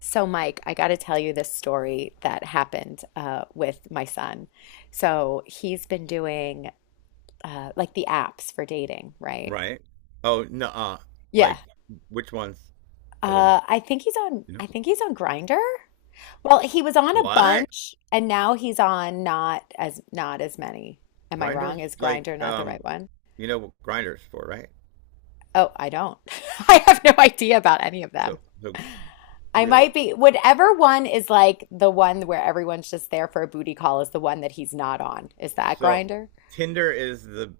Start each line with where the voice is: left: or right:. left: So, Mike, I got to tell you this story that happened with my son. So, he's been doing like the apps for dating, right?
right: Right. Oh no. Uh,
left: Yeah.
right: like which ones? By the way, you know
left: I think he's on Grinder. Well, he was on a
right: what?
left: bunch and now he's on not as many. Am I wrong?
right: Grinders
left: Is Grinder
right: like.
left: not the
right: um,
left: right one?
right: you know what grinders for, right?
left: Oh, I don't. I have no idea about any of them.
right: So,
left: I
right: really.
left: might be, whatever one is like the one where everyone's just there for a booty call is the one that he's not on. Is that
right: So
left: Grinder?
right: Tinder is the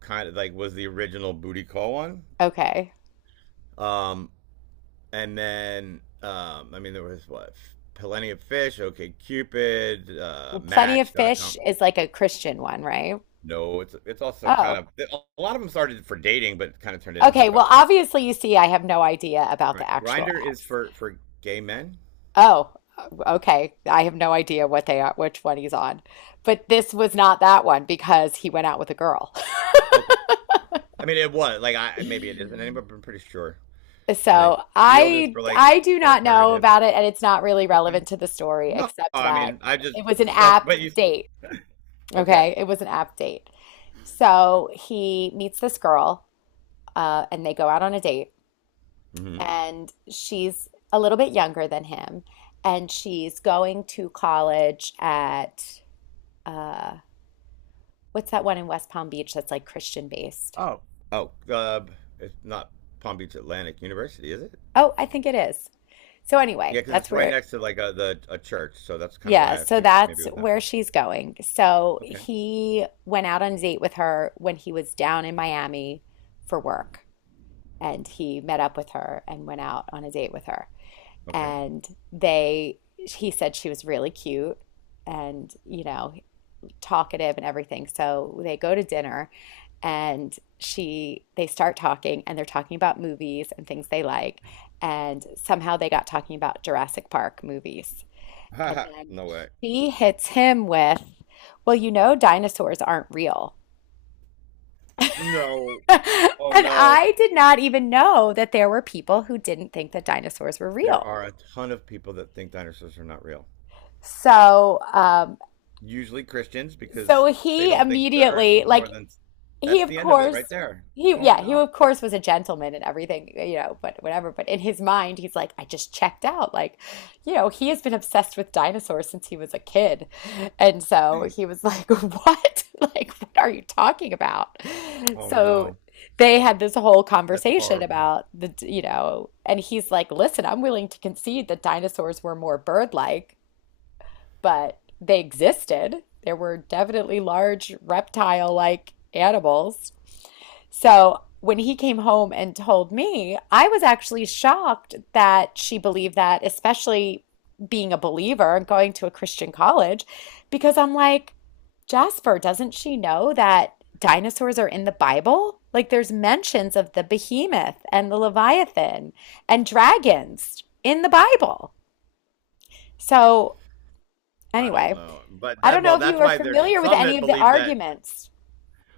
right: kind of like was the original booty call one.
left: Okay.
right: Um, and then I mean there was what Plenty of Fish. Okay Cupid,
left: Well, Plenty of
right: Match dot
left: Fish
right: com.
left: is like a Christian one, right?
right: No, it's also
left: Oh,
right: kind of a lot of them started for dating, but kind of turned into
left: okay.
right: hookup
left: Well,
right: stuff.
left: obviously, you see, I have no idea about the
right: Right.
left: actual
right: Grinder is
left: apps.
right: for gay men.
left: Oh, uh, okay. I have no idea what they are, which one he's on. But this was not that one because he went out with a girl.
right: Okay. I mean, it was like I maybe it isn't anymore, but I'm pretty sure. And then
left: So
right: Field is
left: I
right: for like
left: I do not know
right: alternative.
left: about it, and it's not really
right: Okay.
left: relevant to the story,
right: No,
left: except
right: I mean
left: that
right: I just
left: it was an
right: that.
left: app
right: But you.
left: date.
right: Okay.
left: Okay, it was an app date. So he meets this girl, and they go out on a date.
right: Mm-hmm.
left: And she's a little bit younger than him, and she's going to college at uh, what's that one in West Palm Beach that's like Christian based?
right: Oh, Oh, it's not Palm Beach Atlantic University, is it?
left: Oh, I think it is. So
right: Yeah,
left: anyway,
right: because it's right next to like a church, so that's kind of
left: yeah,
right: why I
left: so
right: figured
left: that's
right: maybe it was that
left: where
right: one.
left: she's going. So
right: Okay.
left: he went out on a date with her when he was down in Miami for work, and he met up with her and went out on a date with her,
right: Okay.
left: and they he said she was really cute and talkative and everything. So they go to dinner, and she they start talking, and they're talking about movies and things they like. And somehow they got talking about Jurassic Park movies. And
right: Haha.
left: then
right: No way.
left: she hits him with, "Well, you know, dinosaurs aren't real."
right: No. Oh
left: And
right: no.
left: I did not even know that there were people who didn't think that dinosaurs were
right: There
left: real.
right: are a ton of people that think dinosaurs are not real.
left: So, um,
right: Usually Christians
left: so
right: because they
left: he
right: don't think the earth
left: immediately,
right: was
left: like,
right: more than
left: he
right: that's
left: of
right: the end of it right
left: course,
right: there.
left: he
right: Oh
left: yeah, he
right: no.
left: of course was a gentleman and everything, but whatever, but in his mind he's like, I just checked out, like, he has been obsessed with dinosaurs since he was a kid. And so he was like, what like, what are you talking about?
right: Oh
left: So
right: no.
left: they had this whole
right: That's
left: conversation
right: horrible.
left: about the and he's like, listen, I'm willing to concede that dinosaurs were more bird-like, but they existed. There were definitely large reptile-like animals. So when he came home and told me, I was actually shocked that she believed that, especially being a believer and going to a Christian college, because I'm like, Jasper, doesn't she know that dinosaurs are in the Bible? Like, there's mentions of the behemoth and the Leviathan and dragons in the Bible. So
right: I don't
left: anyway,
right: know. But
left: I don't
right: that
left: know
right: well
left: if you
right: that's
left: are
right: why there's
left: familiar with
right: some
left: any
right: that
left: of the
right: believe that
left: arguments.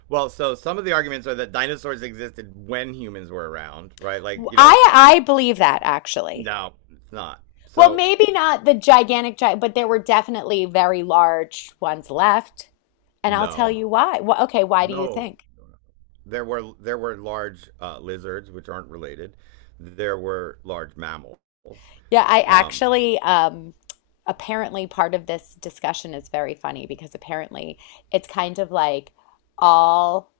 right: well, so some of the arguments are that dinosaurs existed when humans were around, right? Like, you know,
left: I believe that actually.
right: no, it's not.
left: Well,
right: So,
left: maybe not the gigantic giant, but there were definitely very large ones left. And I'll tell
right: no.
left: you why. Okay, why do you
right: No.
left: think?
right: there were large lizards which aren't related. There were large mammals.
left: Yeah, I
right: Um,
left: actually, apparently part of this discussion is very funny because apparently it's kind of like all.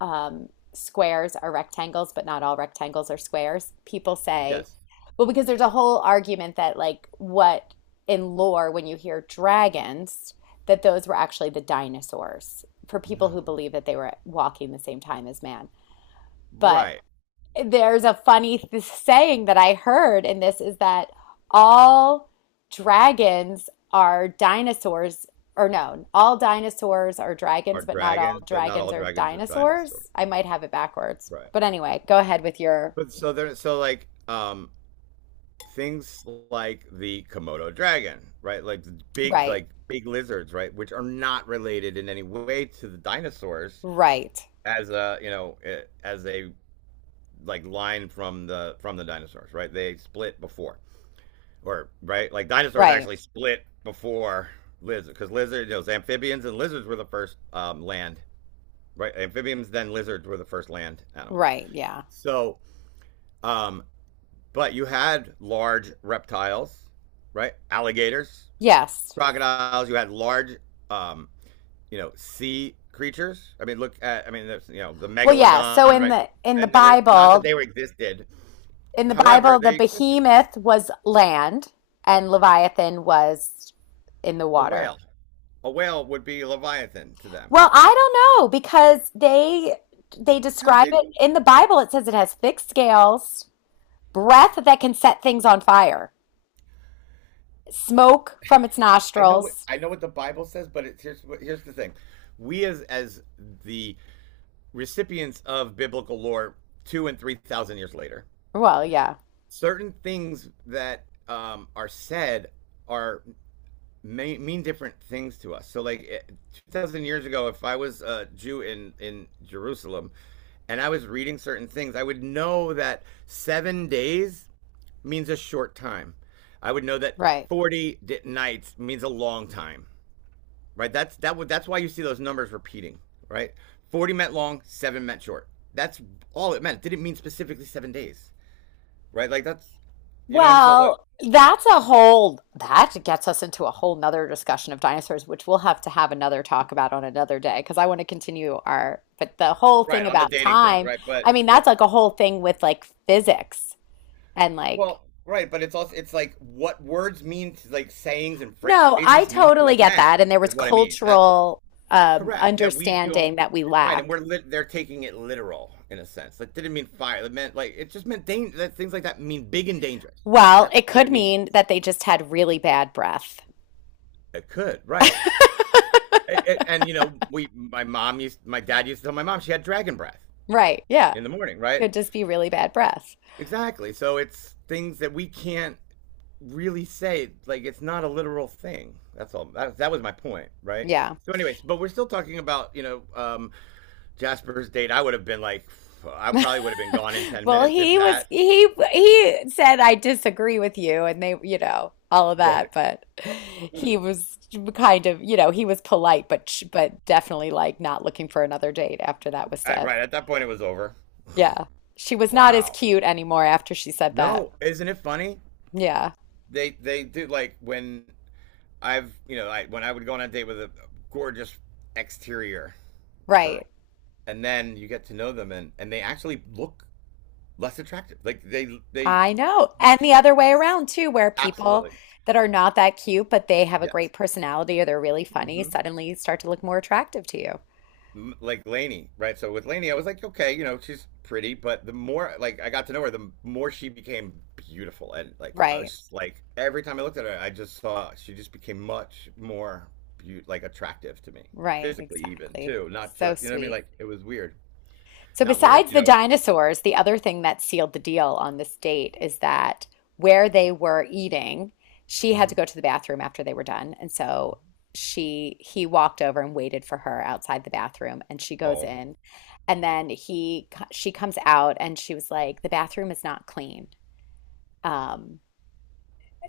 left: Squares are rectangles, but not all rectangles are squares. People say,
right: yes.
left: well, because there's a whole argument that, like, what, in lore, when you hear dragons, that those were actually the dinosaurs for people who
right: No.
left: believe that they were walking the same time as man. But
right: Right.
left: there's a funny th saying that I heard in this is that all dragons are dinosaurs, or no, all dinosaurs are
right: Are
left: dragons, but not all
right: dragons, but not
left: dragons
right: all
left: are
right: dragons are dinosaurs.
left: dinosaurs. I might have it backwards.
right: Right.
left: But anyway, go ahead with your
right: But so they're so like things like the Komodo dragon, right?
left: right,
right: Like big lizards, right, which are not related in any way to the dinosaurs
left: right,
right: as a, you know, as a like line from the dinosaurs, right? They split before. Or right? Like dinosaurs
left: right,
right: actually split before lizard cuz lizards you know, amphibians and lizards were the first land, right? Amphibians then lizards were the first land animals.
left: right. Yeah.
right: So Um, but you had large reptiles, right? Alligators,
left: Yes.
right: crocodiles. You had large, um, you know, sea creatures. I mean, look at, I mean, there's, you know, the
left: Well, yeah. So
right: megalodon,
left: in
right: right?
left: the in the
right: And there were not that
left: Bible,
right: they were existed.
left: in the
right: However,
left: Bible, the
right: they
left: behemoth was land and Leviathan was in the
right: a
left: water.
right: whale. A whale would be Leviathan to them.
left: Well, I don't know because they
right: You know how
left: describe
right: big?
left: it in the Bible. It says it has thick scales, breath that can set things on fire, smoke from its
right: I know what
left: nostrils.
right: I know what the Bible says, but it's here's the thing. We as the recipients of biblical lore two and three thousand years later
left: Well, yeah,
right: certain things that are said are may, mean different things to us. So, like 2,000 years ago, if I was a Jew in Jerusalem, and I was reading certain things, I would know that 7 days means a short time. I would know that
left: right.
right: 40 nights means a long time, right? That's that would that's why you see those numbers repeating, right? 40 meant long, seven meant short. That's all it meant. It didn't mean specifically 7 days, right? Like that's you know what I'm saying? Like
left: Well, that gets us into a whole nother discussion of dinosaurs, which we'll have to have another talk about on another day because I want to continue our, but the whole thing
right: right on the
left: about
right: dating thing,
left: time,
right: right?
left: I
right: But
left: mean, that's
right: it's
left: like a whole thing with, like, physics and, like,
right: well, right, but it's also it's like what words mean, to, like sayings and
left: no, I
right: phrases mean to
left: totally
right: us
left: get
right: now
left: that. And there was
right: is what I mean. That's
left: cultural
right: correct. That we don't
left: understanding that we
right: right, and
left: lack.
right: they're taking it literal in a sense. That didn't mean fire. It meant like it just meant danger. That things like that mean big and dangerous.
left: Well,
right: That's
left: it
right: what
left: could
right: it means.
left: mean that they just had really bad breath.
right: It could right. And you know, we my mom used my dad used to tell my mom she had dragon breath
left: Right. Yeah.
right: in the morning, right?
left: Could just be really bad breath.
right: Exactly. So it's things that we can't really say like it's not a literal thing. That's all. That was my point, right?
left: Yeah.
right: So, anyways, but we're still talking about Jasper's date. I would have been like, I probably would have been gone in ten
left: Well,
right: minutes if
left: he was
right: that.
left: he said, I disagree with you, and they, all of that, but he was kind of, he was polite but definitely, like, not looking for another date after that was
right: I,
left: said.
right: right at that point, it was over.
left: Yeah. She was not as
right: Wow.
left: cute anymore after she said that.
right: No, isn't it funny?
left: Yeah,
right: They do like when I've you know I, when I would go on a date with a gorgeous exterior
left: right.
right: girl, and then you get to know them and they actually look less attractive. Like they
left: I know.
right: you,
left: And the
right: you-
left: other way around too, where people
right: absolutely
left: that are not that cute, but they have a
right: yes.
left: great personality or they're really funny,
right: Mm-hmm.
left: suddenly start to look more attractive to you.
right: Like Lainey, right? So with Lainey, I was like, okay, you know, she's pretty, but the more like I got to know her, the more she became beautiful, and like I was
left: Right,
right: just, like every time I looked at her, I just saw she just became much more like attractive to me,
left: right,
right: physically even
left: exactly.
right: too, not
left: So
right: just you know what I mean.
left: sweet.
right: Like it was weird,
left: So,
right: not weird,
left: besides
right: you
left: the
right: know. It's
left: dinosaurs, the other thing that sealed the deal on this date is that where they were eating, she had to
right: mm-hmm.
left: go to the bathroom after they were done. And so she he walked over and waited for her outside the bathroom, and she goes
right: Oh,
left: in. And then he she comes out and she was like, "The bathroom is not clean. Um,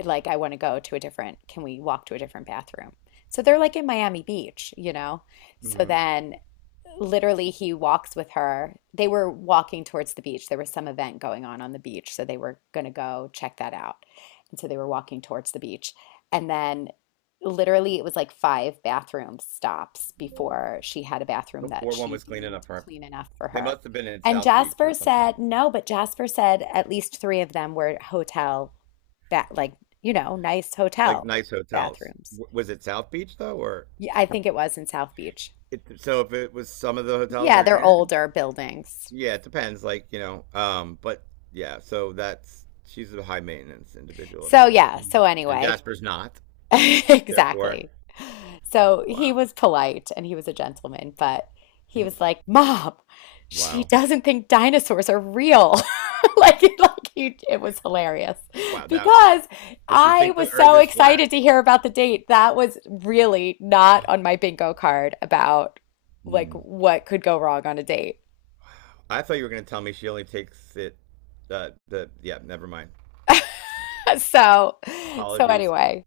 left: like, I want to go to a different, can we walk to a different bathroom?" So they're like in Miami Beach. So
right: mm-hmm.
left: then, literally, he walks with her. They were walking towards the beach. There was some event going on the beach, so they were going to go check that out. And so they were walking towards the beach. And then, literally, it was like five bathroom stops before she had a bathroom that
right: Before one
left: she
right: was cleaning
left: deemed
right: up her,
left: clean enough for
right: they
left: her.
right: must have been in
left: And
right: South Beach or
left: Jasper
right: something,
left: said, no, but Jasper said at least three of them were hotel, ba like, nice
right: like
left: hotel
right: nice hotels.
left: bathrooms.
right: Was it South Beach though, or
left: Yeah, I think it was in South Beach.
right: it, so if it was some of the hotels
left: Yeah,
right: are
left: they're
right: in?
left: older buildings.
right: Yeah, it depends. Like you know, but yeah. So that's she's a high maintenance individual. I'm
left: So
right: gonna
left: yeah,
right: assume,
left: so
right: and
left: anyway,
right: Jasper's not. Therefore,
left: exactly. So he
right: wow,
left: was polite and he was a gentleman, but he was like, "Mom, she
right: wow,
left: doesn't think dinosaurs are real." Like it was hilarious
right: wow. That
left: because
right: Does she
left: I
right: think the
left: was
right: Earth
left: so
right: is flat?
left: excited to hear about the date. That was really not on my bingo card about, like,
right: Hmm.
left: what could go wrong on a date.
right: I thought you were gonna tell me she only takes it. The yeah, never mind.
left: So so
right: Apologies.
left: anyway.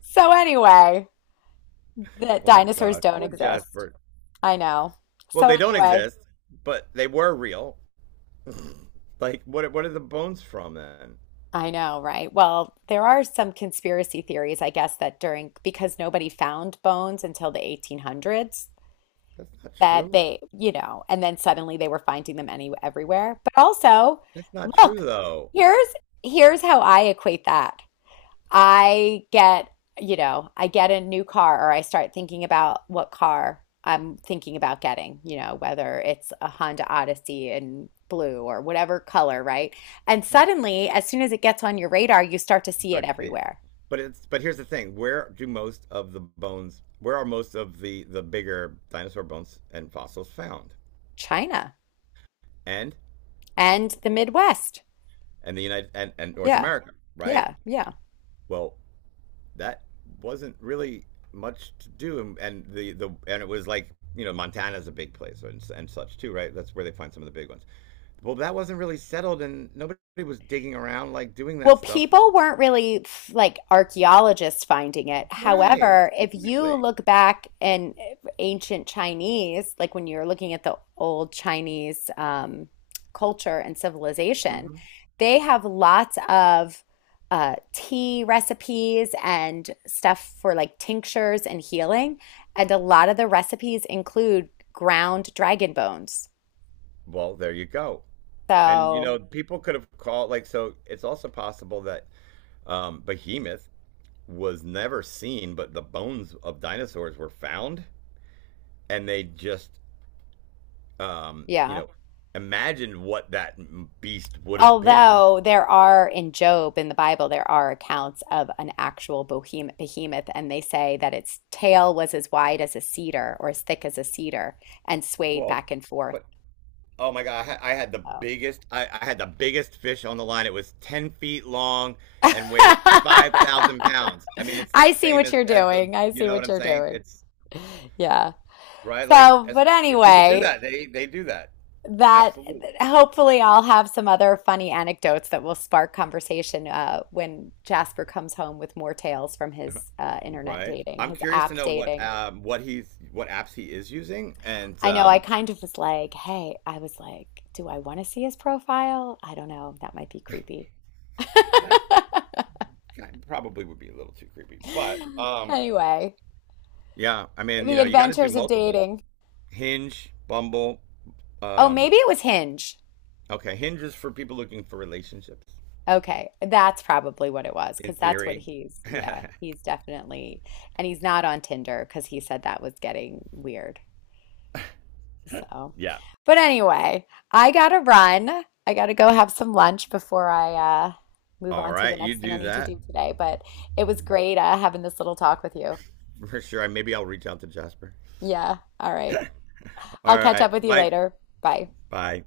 left: So anyway, that
right: Oh my
left: dinosaurs
right: God,
left: don't
right: poor
left: exist.
right: Jasper.
left: I know.
right: Well,
left: So
right: they don't
left: anyway,
right: exist, but they were real. Like, what? What are the bones from then?
left: I know, right? Well, there are some conspiracy theories, I guess, that during because nobody found bones until the 1800s,
right: That's not
left: that
right: true.
left: they, and then suddenly they were finding them any everywhere. But also,
right: That's not true
left: look,
right: though.
left: here's here's how I equate that. I get, I get a new car or I start thinking about what car I'm thinking about getting, whether it's a Honda Odyssey in blue or whatever color, right? And suddenly, as soon as it gets on your radar, you start to see it
right: Start to see it.
left: everywhere.
right: But it's but here's the thing: where do most of the bones? Where are most of the bigger dinosaur bones and fossils found?
left: China
right: And
left: and the Midwest.
right: and the United and North
left: Yeah,
right: America, right?
left: yeah, yeah.
right: Well, that wasn't really much to do, and the and it was like you know Montana's a big place and such too, right? That's where they find some of the big ones. Well, that wasn't really settled, and nobody was digging around like doing that
left: Well,
right: stuff,
left: people weren't really like archaeologists finding it.
right: right?
left: However, if you
right: Exactly.
left: look back in ancient Chinese, like, when you're looking at the old Chinese culture and civilization,
right: Hmm.
left: they have lots of tea recipes and stuff for, like, tinctures and healing. And a lot of the recipes include ground dragon bones.
right: Well, there you go. And you
left: So,
right: know, people could have called like so. It's also possible that Behemoth was never seen, but the bones of dinosaurs were found, and they just um, you
left: yeah.
right: know imagined what that beast would have been.
left: Although there are in Job in the Bible, there are accounts of an actual behemoth, and they say that its tail was as wide as a cedar or as thick as a cedar and swayed
right: Well,
left: back and forth.
right: but oh my God, I had, I had the
left: So.
right: biggest. I, I had the biggest fish on the line. It was 10 feet long and weighed 5,000 pounds. I mean, it's the
left: I see
right: same
left: what
right: as
left: you're
right: as the.
left: doing. I
right: You
left: see
right: know what
left: what
right: I'm
left: you're
right: saying?
left: doing.
right: It's
left: Yeah.
right: right. Like
left: So,
right: as
left: but
right: people do
left: anyway,
right: that, they do that.
left: that
right: Absolutely.
left: hopefully I'll have some other funny anecdotes that will spark conversation when Jasper comes home with more tales from his internet
right: Right.
left: dating,
right: I'm
left: his
right: curious to
left: app
right: know what
left: dating.
right: um what he's what apps he is using, and
left: I know I kind of was like, hey, I was like, do I want to see his profile? I don't know. That might be creepy.
right: eh, probably would be a little too creepy, but
left: Anyway,
right: yeah, I mean you
left: the
right: know you got to do
left: adventures of
right: multiples.
left: dating.
right: Hinge, Bumble,
left: Oh,
right: um
left: maybe it was Hinge.
right: okay, Hinge is for people looking for relationships
left: Okay, that's probably what it was
right: in
left: because that's what
right: theory.
left: yeah, he's definitely. And he's not on Tinder because he said that was getting weird. So,
right: Yeah.
left: but anyway, I gotta run. I gotta go have some lunch before I move
right: All
left: on to the
right: right, you
left: next thing I
right: do
left: need to
right: that
left: do today. But it was great having this little talk with you.
right: for sure. Maybe I'll reach out to Jasper.
left: Yeah. All right.
right: All
left: I'll catch up
right: right,
left: with you
right: bye,
left: later. Bye.
right: bye.